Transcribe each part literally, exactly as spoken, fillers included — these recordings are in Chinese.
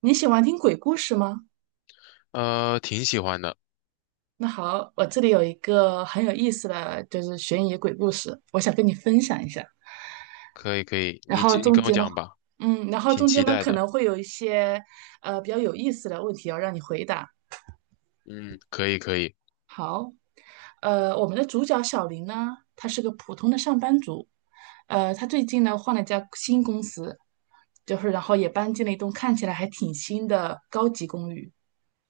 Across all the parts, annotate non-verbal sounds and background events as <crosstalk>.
你喜欢听鬼故事吗？呃，挺喜欢的。那好，我这里有一个很有意思的，就是悬疑鬼故事，我想跟你分享一下。可以可以，然你后就你中跟我间呢，讲吧。嗯，然后挺中间期呢待可的。能会有一些呃比较有意思的问题要让你回答。嗯，可以可以。好，呃，我们的主角小林呢，他是个普通的上班族，呃，他最近呢换了一家新公司，就是然后也搬进了一栋看起来还挺新的高级公寓，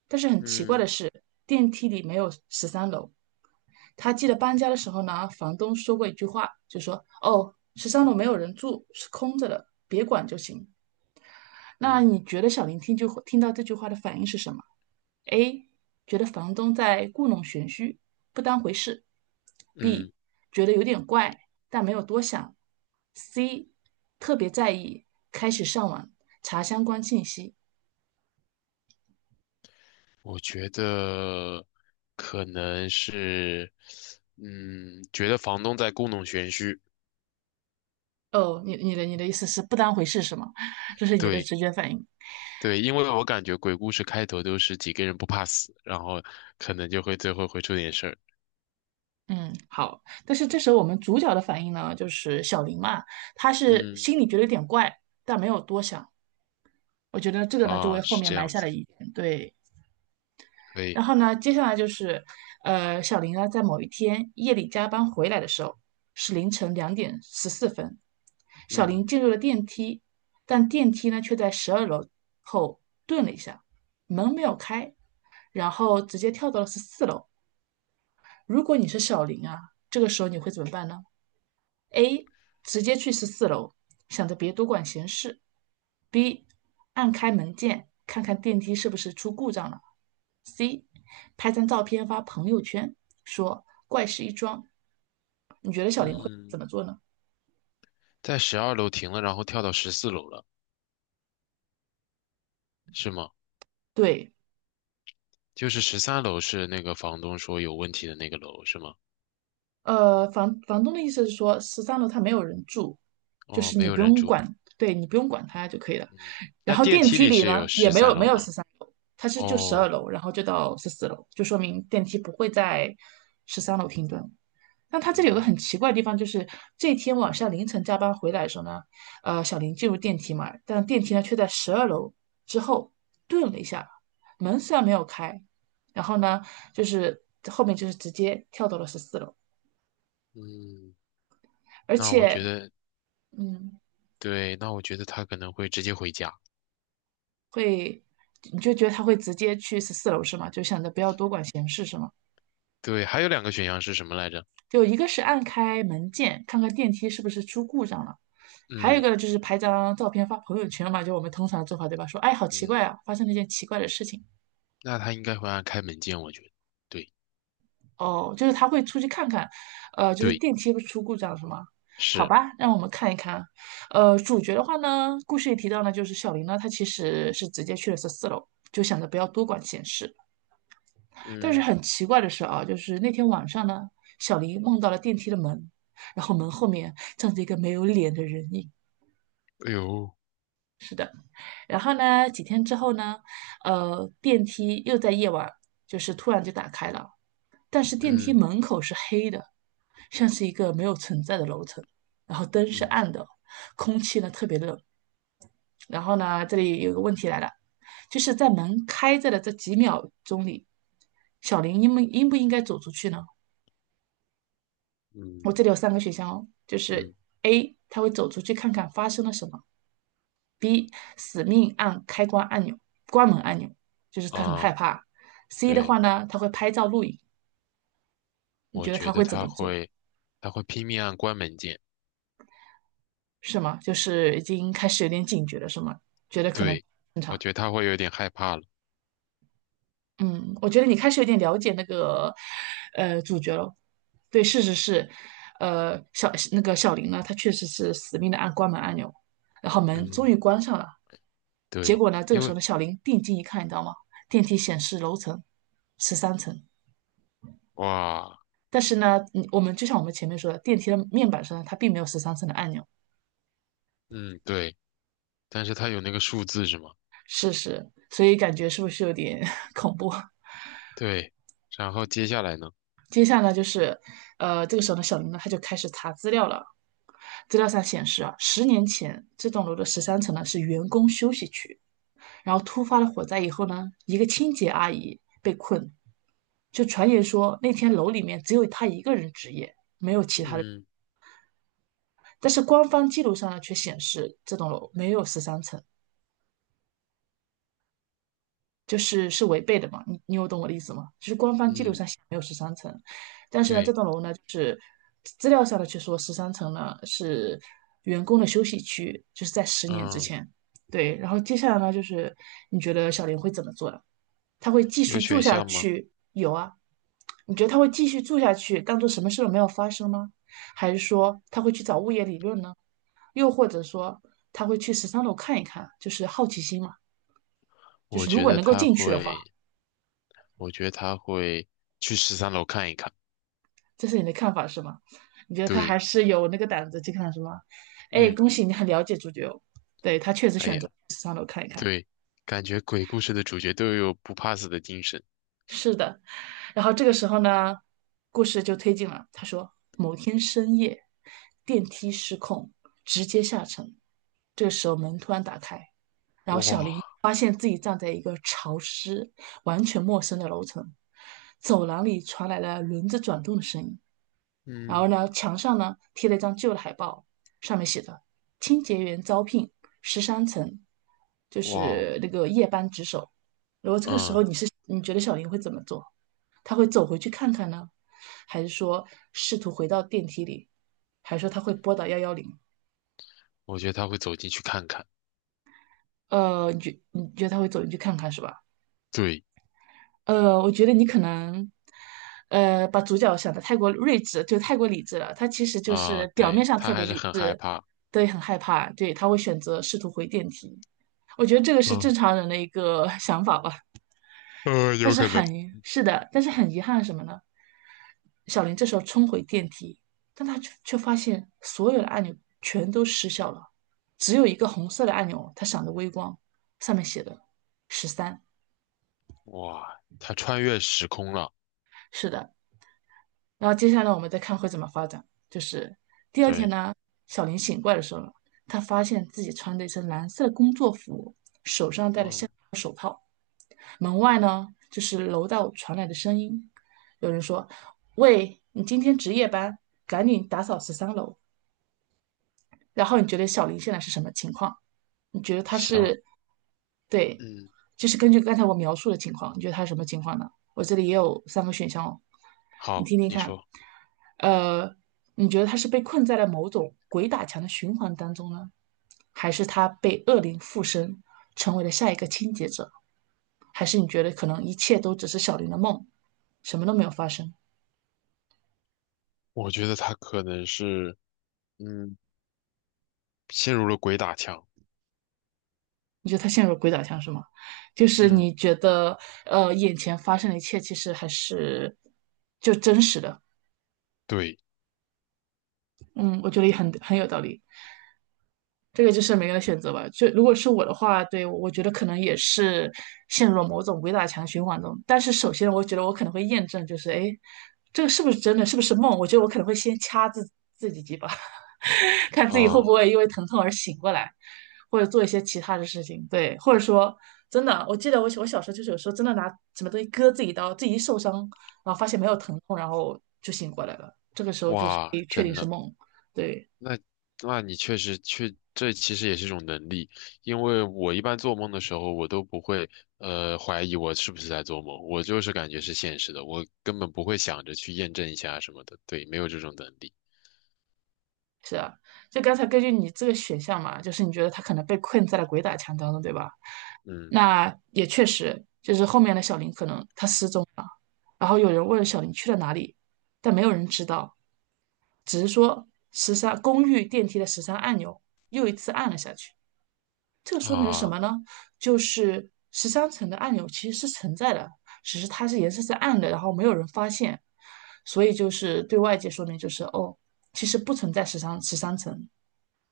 但是很奇怪的嗯是，电梯里没有十三楼。他记得搬家的时候呢，房东说过一句话，就说："哦，十三楼没有人住，是空着的，别管就行。"那嗯你觉得小林听就听到这句话的反应是什么？A. 觉得房东在故弄玄虚，不当回事；B. 嗯，觉得有点怪，但没有多想；C. 特别在意，开始上网查相关信息。我觉得可能是，嗯，觉得房东在故弄玄虚。哦，你你的你的意思是不当回事是吗？<laughs> 这是你的对直觉反应。对，因为我感觉鬼故事开头都是几个人不怕死，然后可能就会最后会出点事儿。嗯，好。但是这时候我们主角的反应呢，就是小林嘛，他是嗯心里觉得有点怪，但没有多想。我觉得这个呢，就为啊，后是面这埋样下子，了疑点对。可以。然后呢，接下来就是，呃，小林呢，在某一天夜里加班回来的时候，是凌晨两点十四分。小林嗯进入了电梯，但电梯呢却在十二楼后顿了一下，门没有开，然后直接跳到了十四楼。如果你是小林啊，这个时候你会怎么办呢？：A. 直接去十四楼，想着别多管闲事；B. 按开门键，看看电梯是不是出故障了；C. 拍张照片发朋友圈，说怪事一桩。你觉得小林会怎嗯，么做呢？在十二楼停了，然后跳到十四楼了，是吗？对，就是十三楼是那个房东说有问题的那个楼是吗？呃，房房东的意思是说，十三楼他没有人住，就哦，是没你有不人用住。管，对你不用管他就可以了。嗯，那然后电电梯梯里里是呢，有也十没三有没楼有吗？十三。它是就十二哦，楼，然后就到十四楼，就说明电梯不会在十三楼停顿。但他这里有个很嗯奇怪的地方，就是这天晚上凌晨加班回来的时候呢，呃，小林进入电梯嘛，但电梯呢却在十二楼之后顿了一下，门虽然没有开，然后呢，就是后面就是直接跳到了十四楼，嗯，而那我且，觉得嗯，对，那我觉得他可能会直接回家。会，你就觉得他会直接去十四楼是吗？就想着不要多管闲事是吗？对，还有两个选项是什么来着？就一个是按开门键，看看电梯是不是出故障了，还有一嗯个呢就是拍张照片发朋友圈嘛，就我们通常的做法，对吧？说，哎，好奇怪嗯，啊，发生了一件奇怪的事情。那他应该会按开门键，我觉得。对哦，就是他会出去看看，呃，就是对电梯不是出故障了是吗？好是。吧，让我们看一看。呃，主角的话呢，故事里提到呢，就是小林呢，他其实是直接去了十四楼，就想着不要多管闲事。但是嗯，很奇怪的是啊，就是那天晚上呢，小林梦到了电梯的门，然后门后面站着一个没有脸的人影。哎呦。然后呢，几天之后呢，呃，电梯又在夜晚就是突然就打开了，但是电梯嗯门口是黑的，像是一个没有存在的楼层，然后灯是嗯暗的，空气呢特别冷。然后呢，这里有个问题来了，就是在门开着的这几秒钟里，小林应不应不应该走出去呢？我这嗯里有三个选项哦，就是 嗯 A,他会走出去看看发生了什么 B 死命按开关按钮、关门按钮，就是他很害啊，怕。C 的对，话呢，他会拍照录影。你我觉得他觉得会怎他么做？会，他会拼命按关门键。是吗？就是已经开始有点警觉了，是吗？觉得可能不对，正我常。觉得他会有点害怕了。嗯，我觉得你开始有点了解那个呃主角了。对，事实是，呃，小那个小林呢，他确实是死命的按关门按钮，然后门终于嗯，关上了。结对，果呢，这个因时候为呢，小林定睛一看，你知道吗？电梯显示楼层十三层。哇，但是呢，嗯，我们就像我们前面说的，电梯的面板上它并没有十三层的按钮，嗯，对，但是他有那个数字是吗？是是，所以感觉是不是有点 <laughs> 恐怖？<laughs> 对，然后接下来呢？接下来就是，呃，这个时候呢，小林呢他就开始查资料了。资料上显示啊，十年前这栋楼的十三层呢是员工休息区，然后突发了火灾以后呢，一个清洁阿姨被困，就传言说那天楼里面只有她一个人值夜，嗯但是官方记录上呢却显示这栋楼没有十三层，就是是违背的嘛，你你有懂我的意思吗？就是官方记录嗯，上写没有十三层，但是呢，这对，栋楼呢，就是资料上的却说十三层呢是员工的休息区，就是在十年之嗯，前。对，然后接下来呢，就是你觉得小林会怎么做呢？他会继有续住选下项吗？去？有啊，你觉得他会继续住下去，当做什么事都没有发生吗？还是说他会去找物业理论呢？又或者说他会去十三楼看一看，就是好奇心嘛，就我是如觉果得能够他进去的话。会，我觉得他会去十三楼看一看。这是你的看法是吗？你觉得他还对，是有那个胆子去看是吗？哎，嗯，恭喜你很了解主角哦，对，他确实哎选呀，择上楼看一看。对，感觉鬼故事的主角都有不怕死的精神。是的，然后这个时候呢，故事就推进了。他说，某天深夜，电梯失控，直接下沉。这个时候门突然打开，然后小林哇，发现自己站在一个潮湿、完全陌生的楼层，走廊里传来了轮子转动的声音。然后嗯，呢，墙上呢贴了一张旧的海报，上面写着"清洁员招聘，十三层"，就哇哦，是那个夜班值守。如果这个时候嗯，你是你觉得小林会怎么做？他会走回去看看呢，还是说试图回到电梯里，还是说他会拨打幺幺零？我觉得他会走进去看看。呃，你觉你觉得他会走进去看看是吧？对。呃，我觉得你可能，呃，把主角想的太过睿智，就太过理智了。他其实就啊、是表面对，上特他别还是理很害智，怕。对，很害怕，对，他会选择试图回电梯。我觉得这个是嗯，正常人的一个 <laughs> 想法吧。呃，但有是可能。很，是的，但是很遗憾是什么呢？小林这时候冲回电梯，但他却却发现所有的按钮全都失效了，只有一个红色的按钮，它闪着微光，上面写的十三。哇，他穿越时空了。是的，然后接下来我们再看会怎么发展。就是第二天对，呢，小林醒过来的时候，他发现自己穿着一身蓝色的工作服，手上戴着项嗯，链。门外呢，就是楼道传来的声音，有人说："喂，你今天值夜班，赶紧打扫十三楼。"然后你觉得小林现在是什么情况？你觉得他行，是，对，嗯，就是根据刚才我描述的情况，你觉得他是什么情况呢？我这里也有三个选项哦，你好，听听你看。说。呃，你觉得他是被困在了某种鬼打墙的循环当中呢，还是他被恶灵附身，成为了下一个清洁者？还是你觉得可能一切都只是小林的梦，什么都没有发生？我觉得他可能是，嗯，陷入了鬼打墙。你觉得他陷入了鬼打墙是吗？就是嗯，你觉得呃，眼前发生的一切其实还是就真实的。对，嗯，我觉得也很很有道理。这个就是每个人的选择吧。就如果是我的话，对，我觉得可能也是陷入了某种鬼打墙循环中。但是首先，我觉得我可能会验证，就是哎，诶这个是不是真的？是不是梦？我觉得我可能会先掐自自己几把，<laughs> 看自己会不嗯，会因为疼痛而醒过来。或者做一些其他的事情，对，或者说真的，我记得我我小时候就是有时候真的拿什么东西割自己刀，自己一受伤，然后发现没有疼痛，然后就醒过来了，这个时候就是哇，可以确定真是的。梦，对，那那你确实确，这其实也是一种能力，因为我一般做梦的时候，我都不会呃怀疑我是不是在做梦，我就是感觉是现实的，我根本不会想着去验证一下什么的，对，没有这种能力。是啊，就刚才根据你这个选项嘛，就是你觉得他可能被困在了鬼打墙当中，对吧？嗯那也确实，就是后面的小林可能他失踪了，然后有人问小林去了哪里，但没有人知道，只是说十三公寓电梯的十三按钮又一次按了下去。这说明了什啊，么呢？就是十三层的按钮其实是存在的，只是它是颜色是暗的，然后没有人发现，所以就是对外界说明就是哦，其实不存在十三十三层，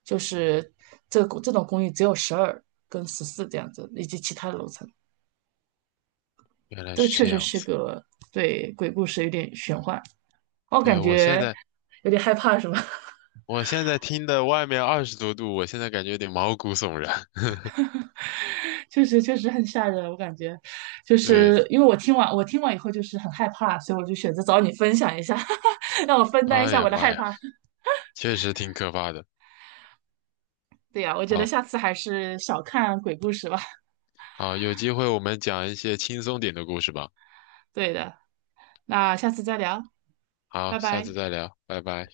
就是这个这种公寓只有十二跟十四这样子，以及其他的楼层。原来这个是确这实样是子。个对鬼故事有点玄幻，我对，感我现觉在有点害怕，是吗？<laughs> 我现在听的外面二十多度，我现在感觉有点毛骨悚然。<laughs> 确实确实很吓人，我感觉，就对，是因为我听完我听完以后就是很害怕，所以我就选择找你分享一下，<laughs> 让我分担一哎下呀我的妈害呀，怕。确实挺可怕的。对呀，我觉得好下次还是少看鬼故事吧。好，有机会我们讲一些轻松点的故事吧。对的，那下次再聊，好，拜下次拜。再聊，拜拜。